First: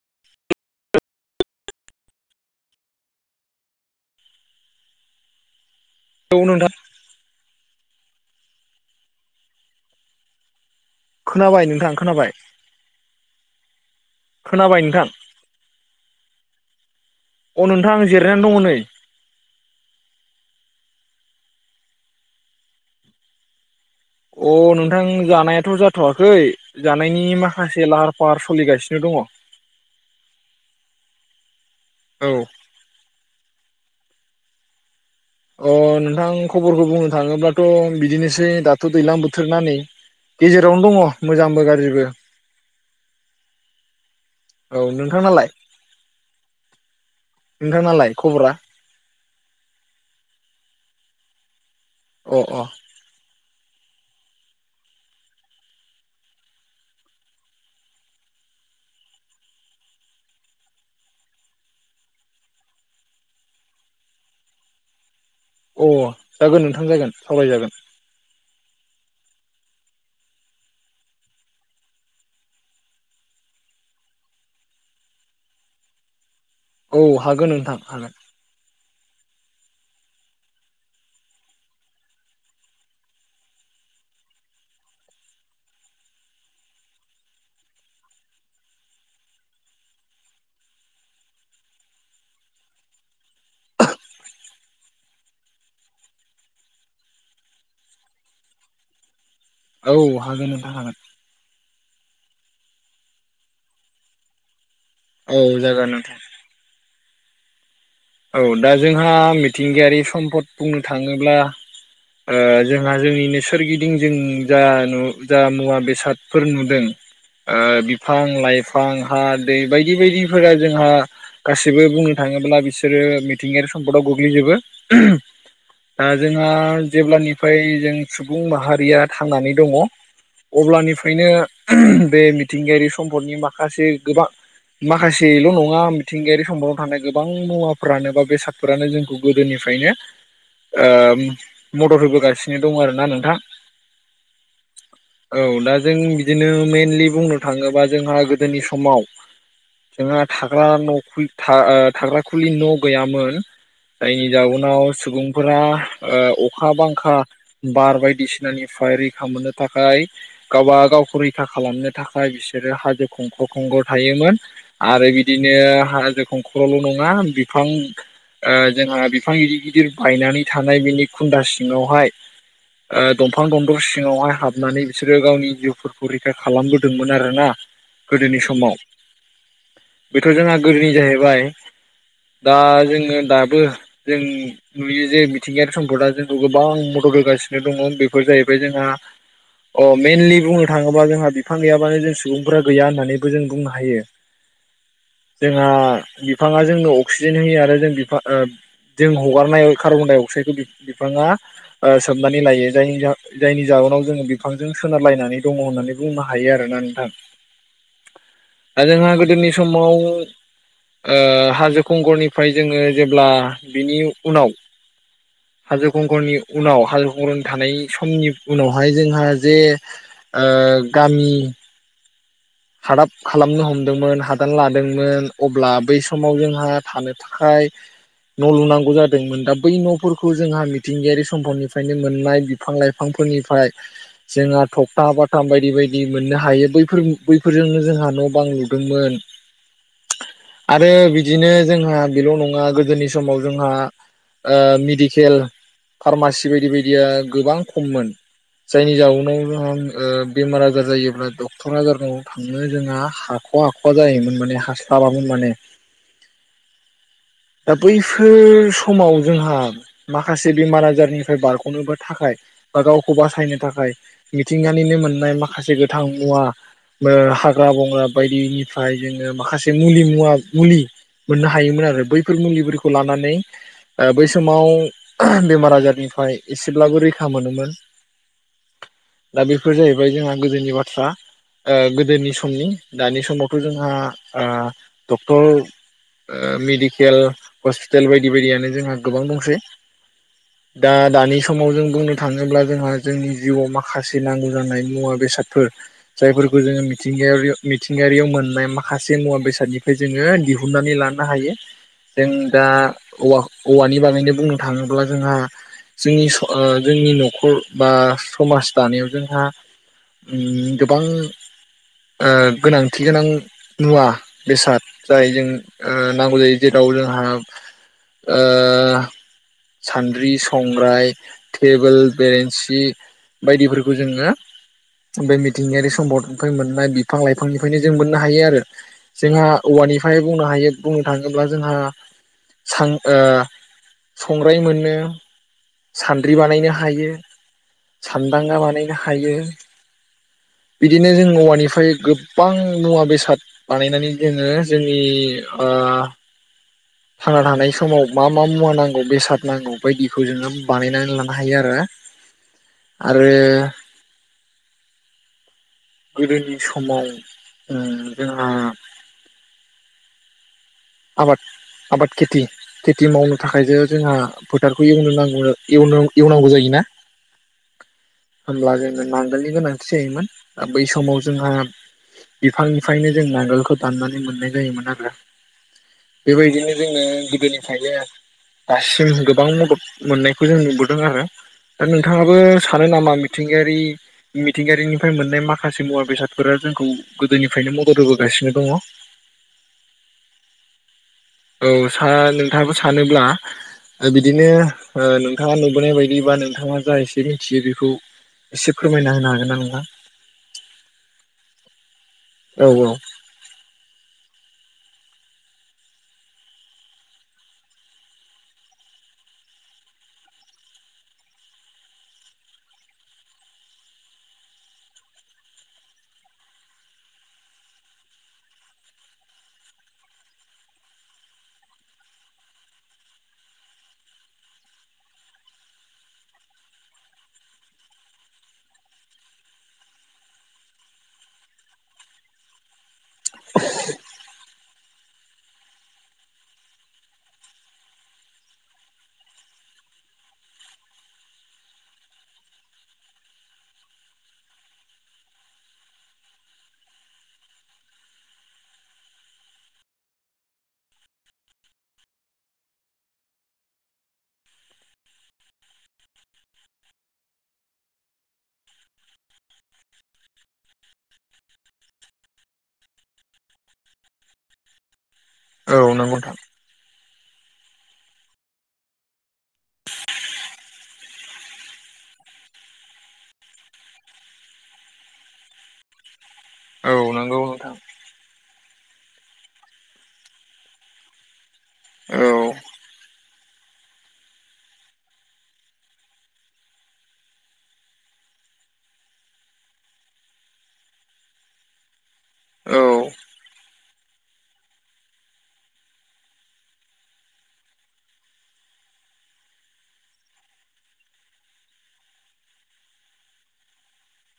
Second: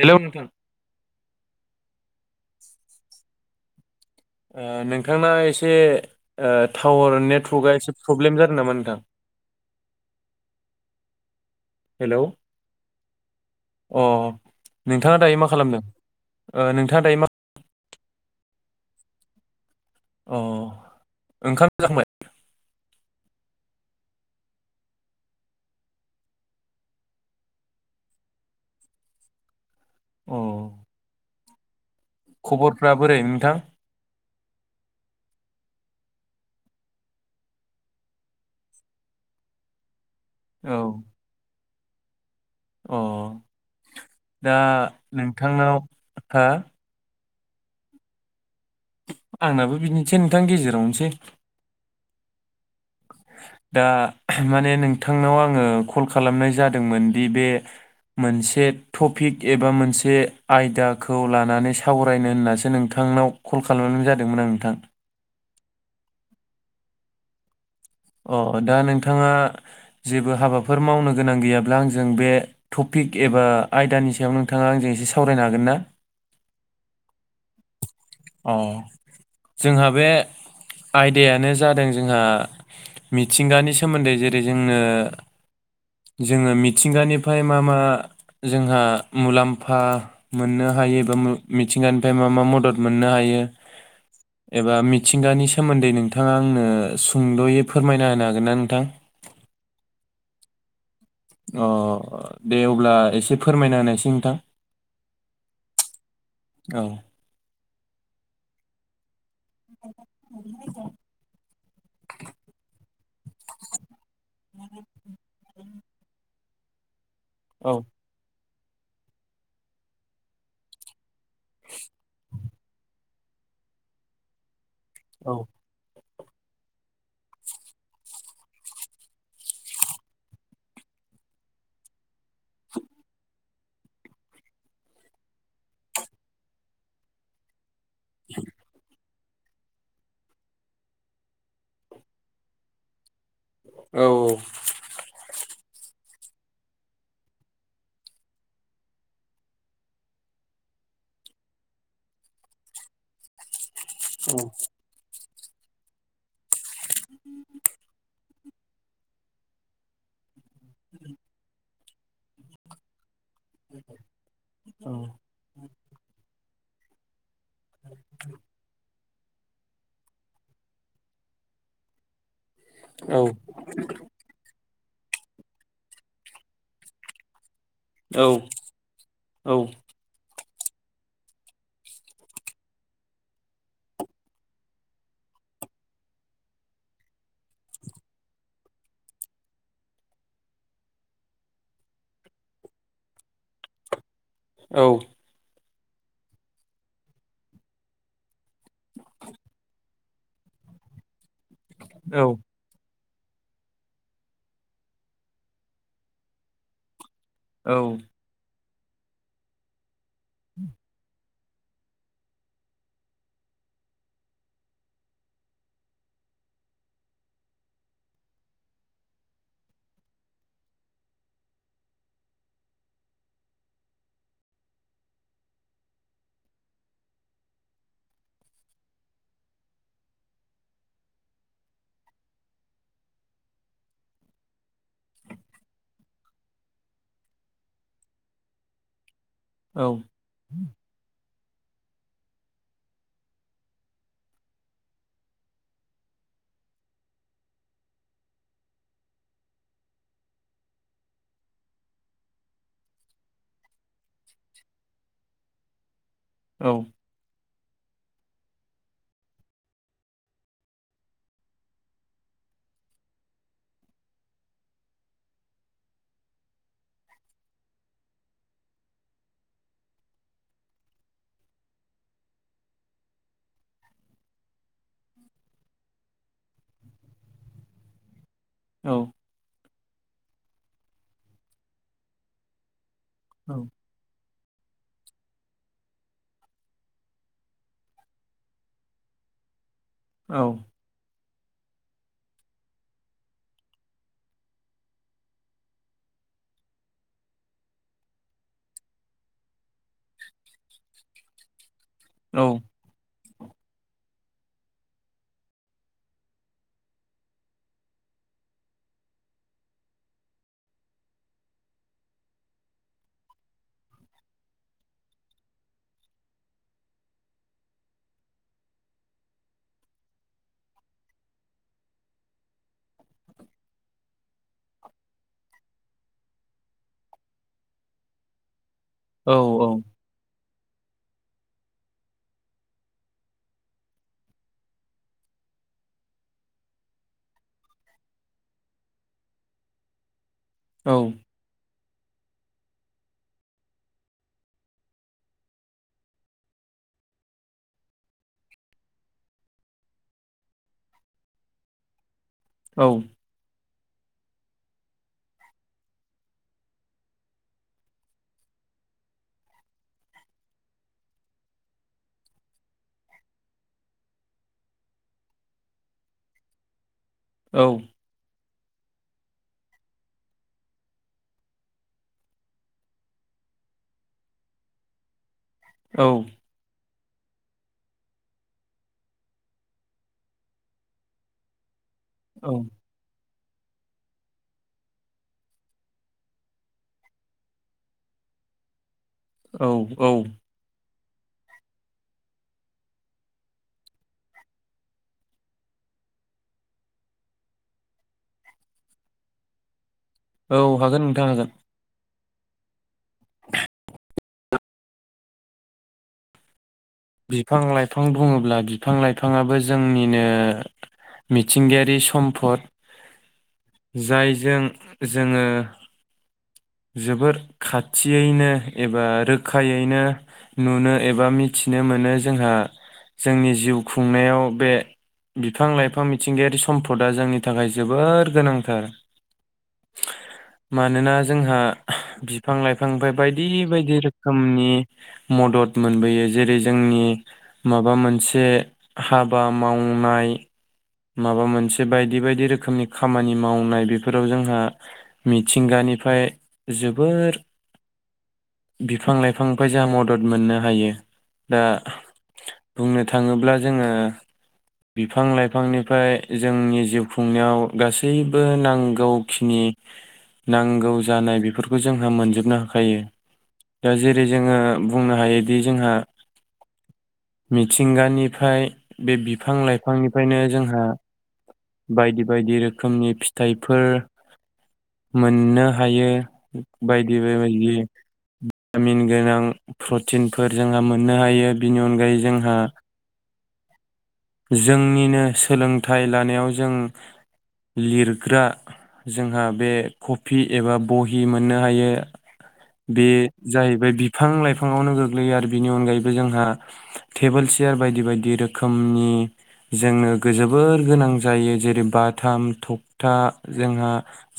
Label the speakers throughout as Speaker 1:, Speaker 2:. Speaker 1: Hello नोंथां। ओ नोंथांना एसे
Speaker 2: औ
Speaker 1: ओ
Speaker 2: नोंथां
Speaker 1: टावार नेत ट्रगा एसे प्रब्लेम जादों नामा नोंथां?
Speaker 2: खोनाबाय नोंथां
Speaker 1: हेलौ
Speaker 2: खोनाबाय
Speaker 1: अ
Speaker 2: खोनाबाय नोंथां
Speaker 1: नोंथाङा दायो मा खालामदों ओ नोंथाङा दायो मा?
Speaker 2: अ नोंथां जिरायनानै दङ नै।
Speaker 1: अ ओंखाम जाखांबाय?
Speaker 2: अ नोंथां जानायाथ' जाथ'वाखै जानायनि माखासे लाहार-फाहार सलिगासिनो दङ'।
Speaker 1: अ खबरफ्रा बोरै नोंथां?
Speaker 2: अ नोंथां खबरखौ बुंनो थाङोब्लाथ' बिदिनोसै दाथ' दैलां बोथोर ना नै। गेजेरावनो
Speaker 1: औ
Speaker 2: दङ' मोजांबो गाज्रिबो बो।
Speaker 1: अ दा
Speaker 2: औ नोंथांनालाय
Speaker 1: नोंथांनाव हा
Speaker 2: नोंथांनालाय खबरा?
Speaker 1: आंनाबो बिदिनोसै नोंथां गेजेरावनोसै।
Speaker 2: अ अ।
Speaker 1: दा माने नोंथांनाव आङो कल खालामनाय जादोंमोनदि बे मोनसे टपिक एबा मोनसे आयदाखौ लानानै सावरायनो होननासो नोंथांनाव कल खालामनाय जादोंमोन आं नोंथां
Speaker 2: अ जागोन नोंथां जागोन सावरायजागोन
Speaker 1: अ दा नोंथाङा जेबो हाबाफोर मावनो गोनां गैयाब्ला आंजों बे टपिक एबा आयदानि सायाव नोंथाङा आंजों एसे सावरायनो हागोन ना?
Speaker 2: औ हागोन नोंथां हागोन
Speaker 1: अ जोंहा बे आयदायानो जादों जोंहा मिथिंगानि सोमोन्दै जेरै जोंनो जोङो मिथिंगानिफ्राय मा मा जोंहा मुलाम्फा मोननो हायो एबा मिथिंगानिफ्राय मा मा मदद मोननो हायो एबा मिथिंगानि सोमोन्दै नोंथाङा आंनो सुंद'यै फोरमायना होनो हागोन ना नोंथां?
Speaker 2: औ हागोन नोंथा हागोन।
Speaker 1: अ दे अब्ला एसे फोरमायना होनोसै नोंथां
Speaker 2: औ जागोन नोंथां
Speaker 1: औ
Speaker 2: औ दा जोंहा मिथिंगायारि सम्पद बुंनो थाङोब्ला आ जोंहा जोंनिनो सोरगिदिं जों जा नु जा मुवा बे बेसादफोर नुदों ओ
Speaker 1: औ
Speaker 2: बिफां लाइ फां, हा, दै बायदि बायदिफोरा जोंहा गासिबो बुंनो थाङोब्ला बिसोरो मिथिंगायारि सम्दआव गोग्लैजोबो
Speaker 1: औ
Speaker 2: [inaudible] दा जोंहा जेब्लानिफ्राय जों सुबुं माहारिया थांनानै दङ अब्लानिफ्रायनो बे मिथिंगायारि सम्पदनि माखासे गोबां माखासेल' नङा मिथिंगायारि सम्पदाव थानाय गोबां मुवा फोरानो बा बेसादफोरानो जोंखौ गोदोनिफ्रायनो मदद होबोगासिनो दं आरोना नोंथां।
Speaker 1: औ औ
Speaker 2: औ दा जों बिदिनो मेनलि बुंनो थाङोबा जोंहा गोदोनि समाव जोंहा थाग्रा न' थाग्रा खुलि न' गैयामोन। जायनिनि जाउनाव सुबुं फोरा ओ अखा अखा-बांखा बार बायदिसिना बांखानिफ्राय रैखा मोननो थाखाय गावबा गावखौ रैखा खालामनो थाखाय बिसोरो हाजो खंखर' खंखर' थायोमोन आरो बिदिनो हाजो खंखर ल' नङा बि फां ओ जोंहा बि बिफां गिदिर-गिदिर बायनानै थानाय बेनि खुन्दा सिङावहाय
Speaker 1: औ
Speaker 2: दंफां दंन्दर' सिङावहाय हाबनानै बिसोरो गावनि जिउफोरखौ रैखा खालामबोदोंमोन आरो ना
Speaker 1: औ
Speaker 2: गोदोनि समाव
Speaker 1: औ
Speaker 2: बेथ' जोंंहा गोदोनि जाहैबाय दा जोङो दाबो जों नुयो जे मिथिंगायारि सम्पदा जोंखौ गोबां मदद होगासिनो दङ बेफोर जाहैबाय जोंहा अ मइेनलि बुंनो थाङोबा जोंहा बिफां गैयाबानो जों सुबुंफोरा गैया होननानैबो जों बुंनो हायो।
Speaker 1: औ
Speaker 2: आ बिफाङा जोंनो- अक्सिजेन होयो आरो जों बिफा जों हगारनाय कार्बन-डाइ- अक्साइडखौ बि-बिफाङा- ओ
Speaker 1: औ
Speaker 2: सोबनानै लायो जायनि जा जायनि जाहोननाव जोङो बिफांजों सोनारलायनानै दङ होननानै बुंनो हायो आरोना नोंथां।
Speaker 1: औ
Speaker 2: आरो जोंहा गोदोनि समाव
Speaker 1: [inaudible]
Speaker 2: ओ हाजो खंखरनिफ्राय जोङो जेब्ला बिनि उनाव हाजो खंखरनि उनाव हाजो खुंखर थानाय समनि उनावहाय जोंहा जे ओ गामि हादाब खालामनो हमदोंमोन हादान लादोंमोन अब्ला बै समाव जोंहा थानो थाखाय न' लुनांगौ जादोंमोन दा बै न'फोरखौ जोंहा मिथिंगायारि सम्फनिफ्रायनो मोननाय बिफां लाइफांफोरनिफ्राय जोंहा थखथा बाताम बायदि बायदि मोननो हायो बैफोर- बैफोरजोंनो जोंहा न' बां लुदोंमोन।
Speaker 1: औ
Speaker 2: आरो बिदिनो जोंहा बेल' नङा गोदोनि समाव जोंहा ओ मेडिकेल फार्मासि बायदि बायदिया गोबां खममोन जायनि जाउनाव जोंहा ओ बेमार आजार जायोब्ला डक्टर आजार थांनो जोंहा हाख' हाख'वा जायोमोन माने हास्लाबामोन माने
Speaker 1: औ
Speaker 2: दा बैफोर समाव जोंहा माखासे बेमार आजारनिफ्राय बारग'नोबो थाखाय बा गावखौ बासायनो थाखाय मिथिंगानिनो मोननाय माखासे गोथां मुवा- ओ हाग्रा बंग्रा बायदिनिफ्राय जोङो माखासे मुलि मुवा मुलि मोननो हायोमोन आरो बैफोर मुलिफोरखौ लानानै ओ बै समाव बेमार आजारनिफ्राय एसेब्लाबो रैखा मोनोमोन।
Speaker 1: औ
Speaker 2: दा बेफोर जाहैबाय ओमफाय जोंहा गोदोनि बाथ्रा ओ गोदोनि समनि दानि समावथ' जोंहा ओ डक्टर ओ मेडिकेल हस्पिटाल बायदि बायदियानो जोंहा गोबां दंसै
Speaker 1: औ
Speaker 2: दा दानि समाव जों बुंनो थाङोब्ला जोंहा जोंनि जिउआव माखासे नांगौ जानाय मुवा बेसादफोर जायफोरखौ जोङो मिथिंगायारि मिथिंगायारियाव मोननाय माखासे मुवा बेसादनिफ्राय जोङो दिहुननानै लानो हायो। जों दा औवाखौ औवानि बागैनो बुंनो थाङोब्ला जोंहा जोंनि स ओ जोंनि न'खर बा समाज दानायाव जोंहा उम। गोबां ओ गोनांथि गोनां मुवा बेसाद जाय जों ओ नांगौ जायो जेराव जोंहा ओ सान्द्रि, संग्राय, टेबोल, बेरेन्सि, बायदिफोरखौ जोङो बे मिथिंगयारि सम्पदनिफ्राय मोननाय बिफां-लाइफांनिफ्रायनो जों मोननो हायो आरो जोंहा औवानिफाय बुंनो हायो बुंनो थाङोबा जोंहा सां ओ संग्राय मोनो सान्द्रि बानायनो हायो सान्दांगा बानायनो हायो। बिदिनो जों औवानिफ्राय- गोबां मुवा बेसाद बानायनानै जोङो जोंनि ओ थांना थानाय समाव मा मा मुवा नांगौ बेसाद नांगौ बायदिखौ जोङो बानायनानै लानो हायो आरो आरो गोदोनि समाव ओ जोंहा। आबाद आबाद खेति खेति मावनो थाखायसो जोंहा फोथारखौ एवनो नांगौ एवनो एवनांगौ जायोना।
Speaker 1: औ।
Speaker 2: होमब्ला जोङो नांगोलनि गोनांथि जायोमोन बै समाव जोंहा बिफांनिफायनो जों नांगोलखौ दाननानै मोननाय जायोमोनआरो।
Speaker 1: औ
Speaker 2: बे बायदिनो जोङो। गोदनिफ्रायनो दासिम गोबां मदद मोननायखौ जों नुबोदोंआरो। दा नोंथाङाबो
Speaker 1: औ
Speaker 2: सानो नामा मि मिथिंगायारि मिथिंगायारिनिफाय मोननाय माखासे मुवा बेसादफोरा जोंखौ गोदोनिफ्रायनो मदद होबोगासिनो दङ।
Speaker 1: औ औ।
Speaker 2: औ सा नोंथाङाबो सानोब्ला बिदिनो ओह नोंथाङा नुबोनाय बायदि बा नोंथाङा जा एसे मिनथियो बेखौ एसे फोरमायना होनो हागोनना नोंथां।
Speaker 1: औ हागोन नोंथा हागोन।
Speaker 2: औ औ।
Speaker 1: बिफां लाइफां बुङोब्ला बिफां लाइफाङाबो जोंनिनो मिथिंगायारि सम्पद जायजों जोङो। जोबोर खाथियैनो एबा रोखायैनो नुनो एबा मिथिनो मोनो जोंहा जोंनि जिउ खुंनायाव बे बिफां लाइफां मिथिंगायारि सम्पदा जोंनि थाखाय जोबोर गोनांथार मानोना। जोंहा बिफां लाइफांनिफाय बायदि बायदि रोखोमनि मदद मोनबोयो जेरै जोंनि माबा मोनसे हाबामावनाय। माबा मोनसे बायदि बायदि रोखोमनि खामानि मावनाय बेफोराव जोंहा मिथिंगानिफाय जोबोर बिफां लाइफांनिफाय जाहा मदद मोननो हायो दा बुंनो थाङोब्ला जोङो बिफां लाइफ बिफांनिफाय जोंनि जिउ खुंनायाव गासैबो नांगौखिनि नांगौ जानाय बेफोरखौ जोंहा मोनजोबनो हाखायो दा जेरै जोङो बुंना हायोदि जोंहा।
Speaker 2: औ नंगौ नोंथां
Speaker 1: मिथिंगानिफाय बे बिफां लाइफांनि फायनो जोंहा बायदि बायदि रोखोमनि फिथाइफोर मोननो हायो।
Speaker 2: औ
Speaker 1: बायदि
Speaker 2: नंगौ
Speaker 1: [unintelligible]
Speaker 2: नोंथां
Speaker 1: भिटामिन गोनां प्रथिनफोर जों मोननो हायो बिनि अनगायै
Speaker 2: औ
Speaker 1: जोंहा। जोंनिनो सोलोंथाइ लानायाव जों लिरग्रा जोंहा बे खफि एबा बहि मोननो हायो।
Speaker 2: औ
Speaker 1: बे जाहैबाय बिफां लाइफाङावनो गोग्लैयो आरो बेनि अनगायैबो जोंहा थेबोल सेयार बायदि बायदि रोखोमनि जोनो जोबोर गोनां जायो जेरै बाथाम थखथा जोंहा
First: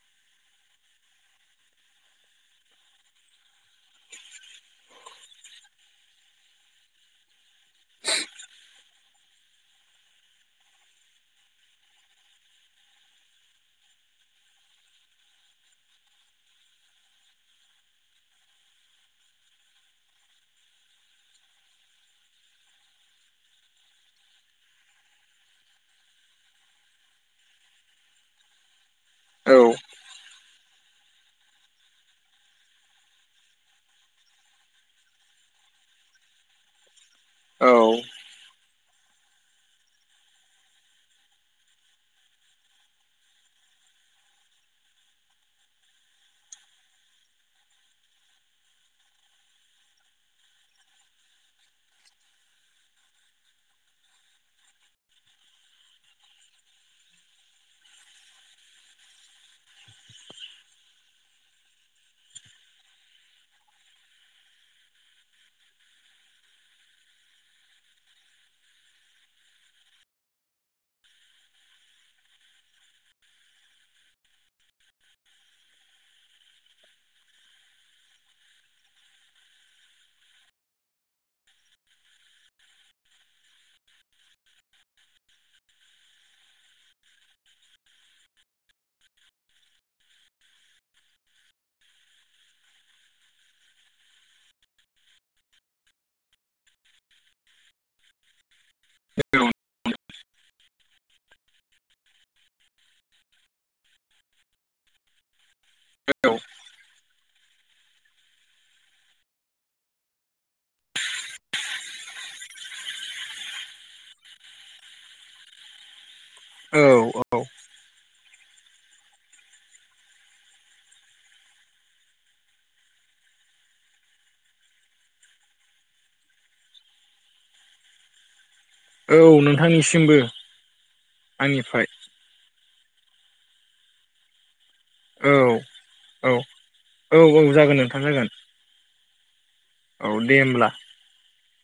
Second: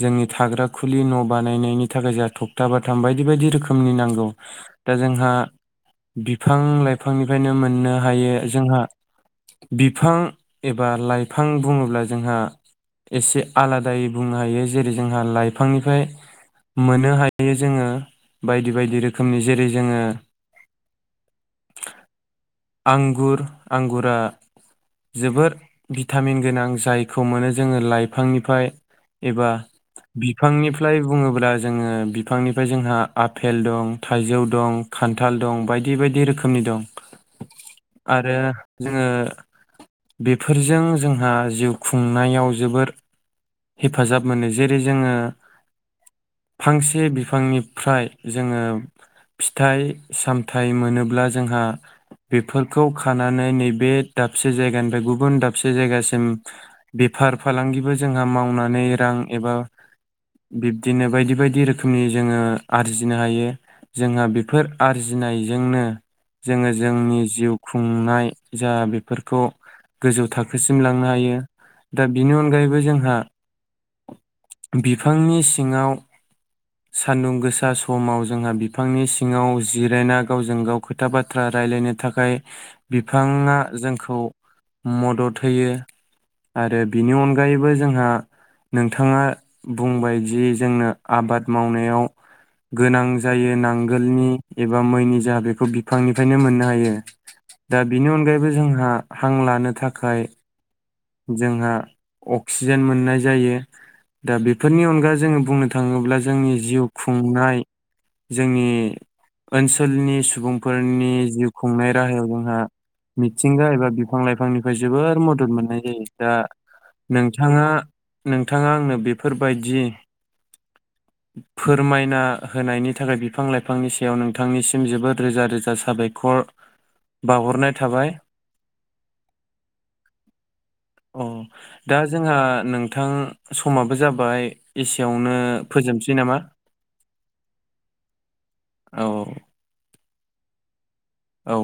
Speaker 1: जोंनि थाग्रा खुलि न बानायनायनि थाखाय जोंहा थखथा बा थाम बायदि बायदि रोखोमनि नांगौ दा जोंहा बिफां लाइफांनिफायनो मोननो हायो जोंहा बिफां एबा लाइफां बुङोब्ला जोंहा एसे आलादायै बुंनो हायो जेरै जोंहा लाइफांनिफाय मोनो हायो। [unintelligible] जोङो बायदि बायदि रोखोमनि जेरै जोङो आंगुर आंगुरा जोबोर भिटामिन गोनां जायखौ मोनो जोङो लाइफांनिफाय। एबा
Speaker 2: औ
Speaker 1: बिफांनिफ फ्लाय बुङोब्ला जोङो बि बिफांनिफाय जोंहा आफेल दं थाइजौ दं खान्थाल दं बायदि बायदि रोखोमनि दं। आरो। जोङो बेफोरजों जोंहा जिउ खुंनायाव जोबोर हेफाजाब मोनो जेरै जोङो फांस से बिफांनिफ्राय जोङो फिथाइ सामथाइ मोनोब्ला जोंहा बेफोरखौ खानानै नैबे दाबसे जायगानिफ्राय गुबुन दाबसे जायगासिम बेफार फालांगिबो जोंहा मावनानै रां एबा बिब्दिनो बायदि बायदि रोख खोमनि जोङो आरजिनो हायो जोंहा बेफोर आरजिनायजोंनो जोङो जोंनि जिउ खुंनाय जा बेफोरखौ गोजौ थाखोसिम लांनोहायो दा बिनि अनगायैबो जोंहा बिफांनि सिङाव। सान्दुं गोसा समाव जोंहा बिफांनि सिङाव जिरायना गावजों गाव खोथा बाथ्रा रायलायनो थाखाय बिफाङा जोंखौ मदद होयो आरो बिनि अनगायैबो जोंहा नोंथाङा बुंबायजि जोंनो आबाद। मावनायाव गोनां जायो नांगोलनि एबा मैनि जाहा बेखौ बिफांनिफायनो मोननो हायो दा बिनि अनगायैबो जों। हा हांलानो थाखाय। जोंहा अक्सिजेन मोननाय जायो दा बेफोरनि अनगा जोङो बुंनो थाङोब्ला जोंनि जिउ खुंनाय जोंनि ओनसोलनि सुबुंफोरनि जिउ खुंनाय राहायाव जोंहा मिथिंगा एबा बिफां लाइफांनिफाय जोबोर मदद मोननाय उम। दा
Speaker 2: औ
Speaker 1: नोंथाङा नों नोंथाङा आंनो बेफोरबायदि फोरमायना होनायनि थाखाय बिफां लाइफांनि सायाव नोंथांनिसिम जोबोद रोजा रोजा साबायखर बावहरनाय थाबाय
Speaker 2: औ नोंथांनिसिमबो।
Speaker 1: औ
Speaker 2: आंनिफ्राय
Speaker 1: दा जोंहा नोंथां समाबो जाबाय
Speaker 2: औ
Speaker 1: एसेयावनो फोजोबसै
Speaker 2: औ
Speaker 1: नामा
Speaker 2: औ औ जागोन नोंथां जागोन
Speaker 1: औ
Speaker 2: औ दे होमब्ला
Speaker 1: औ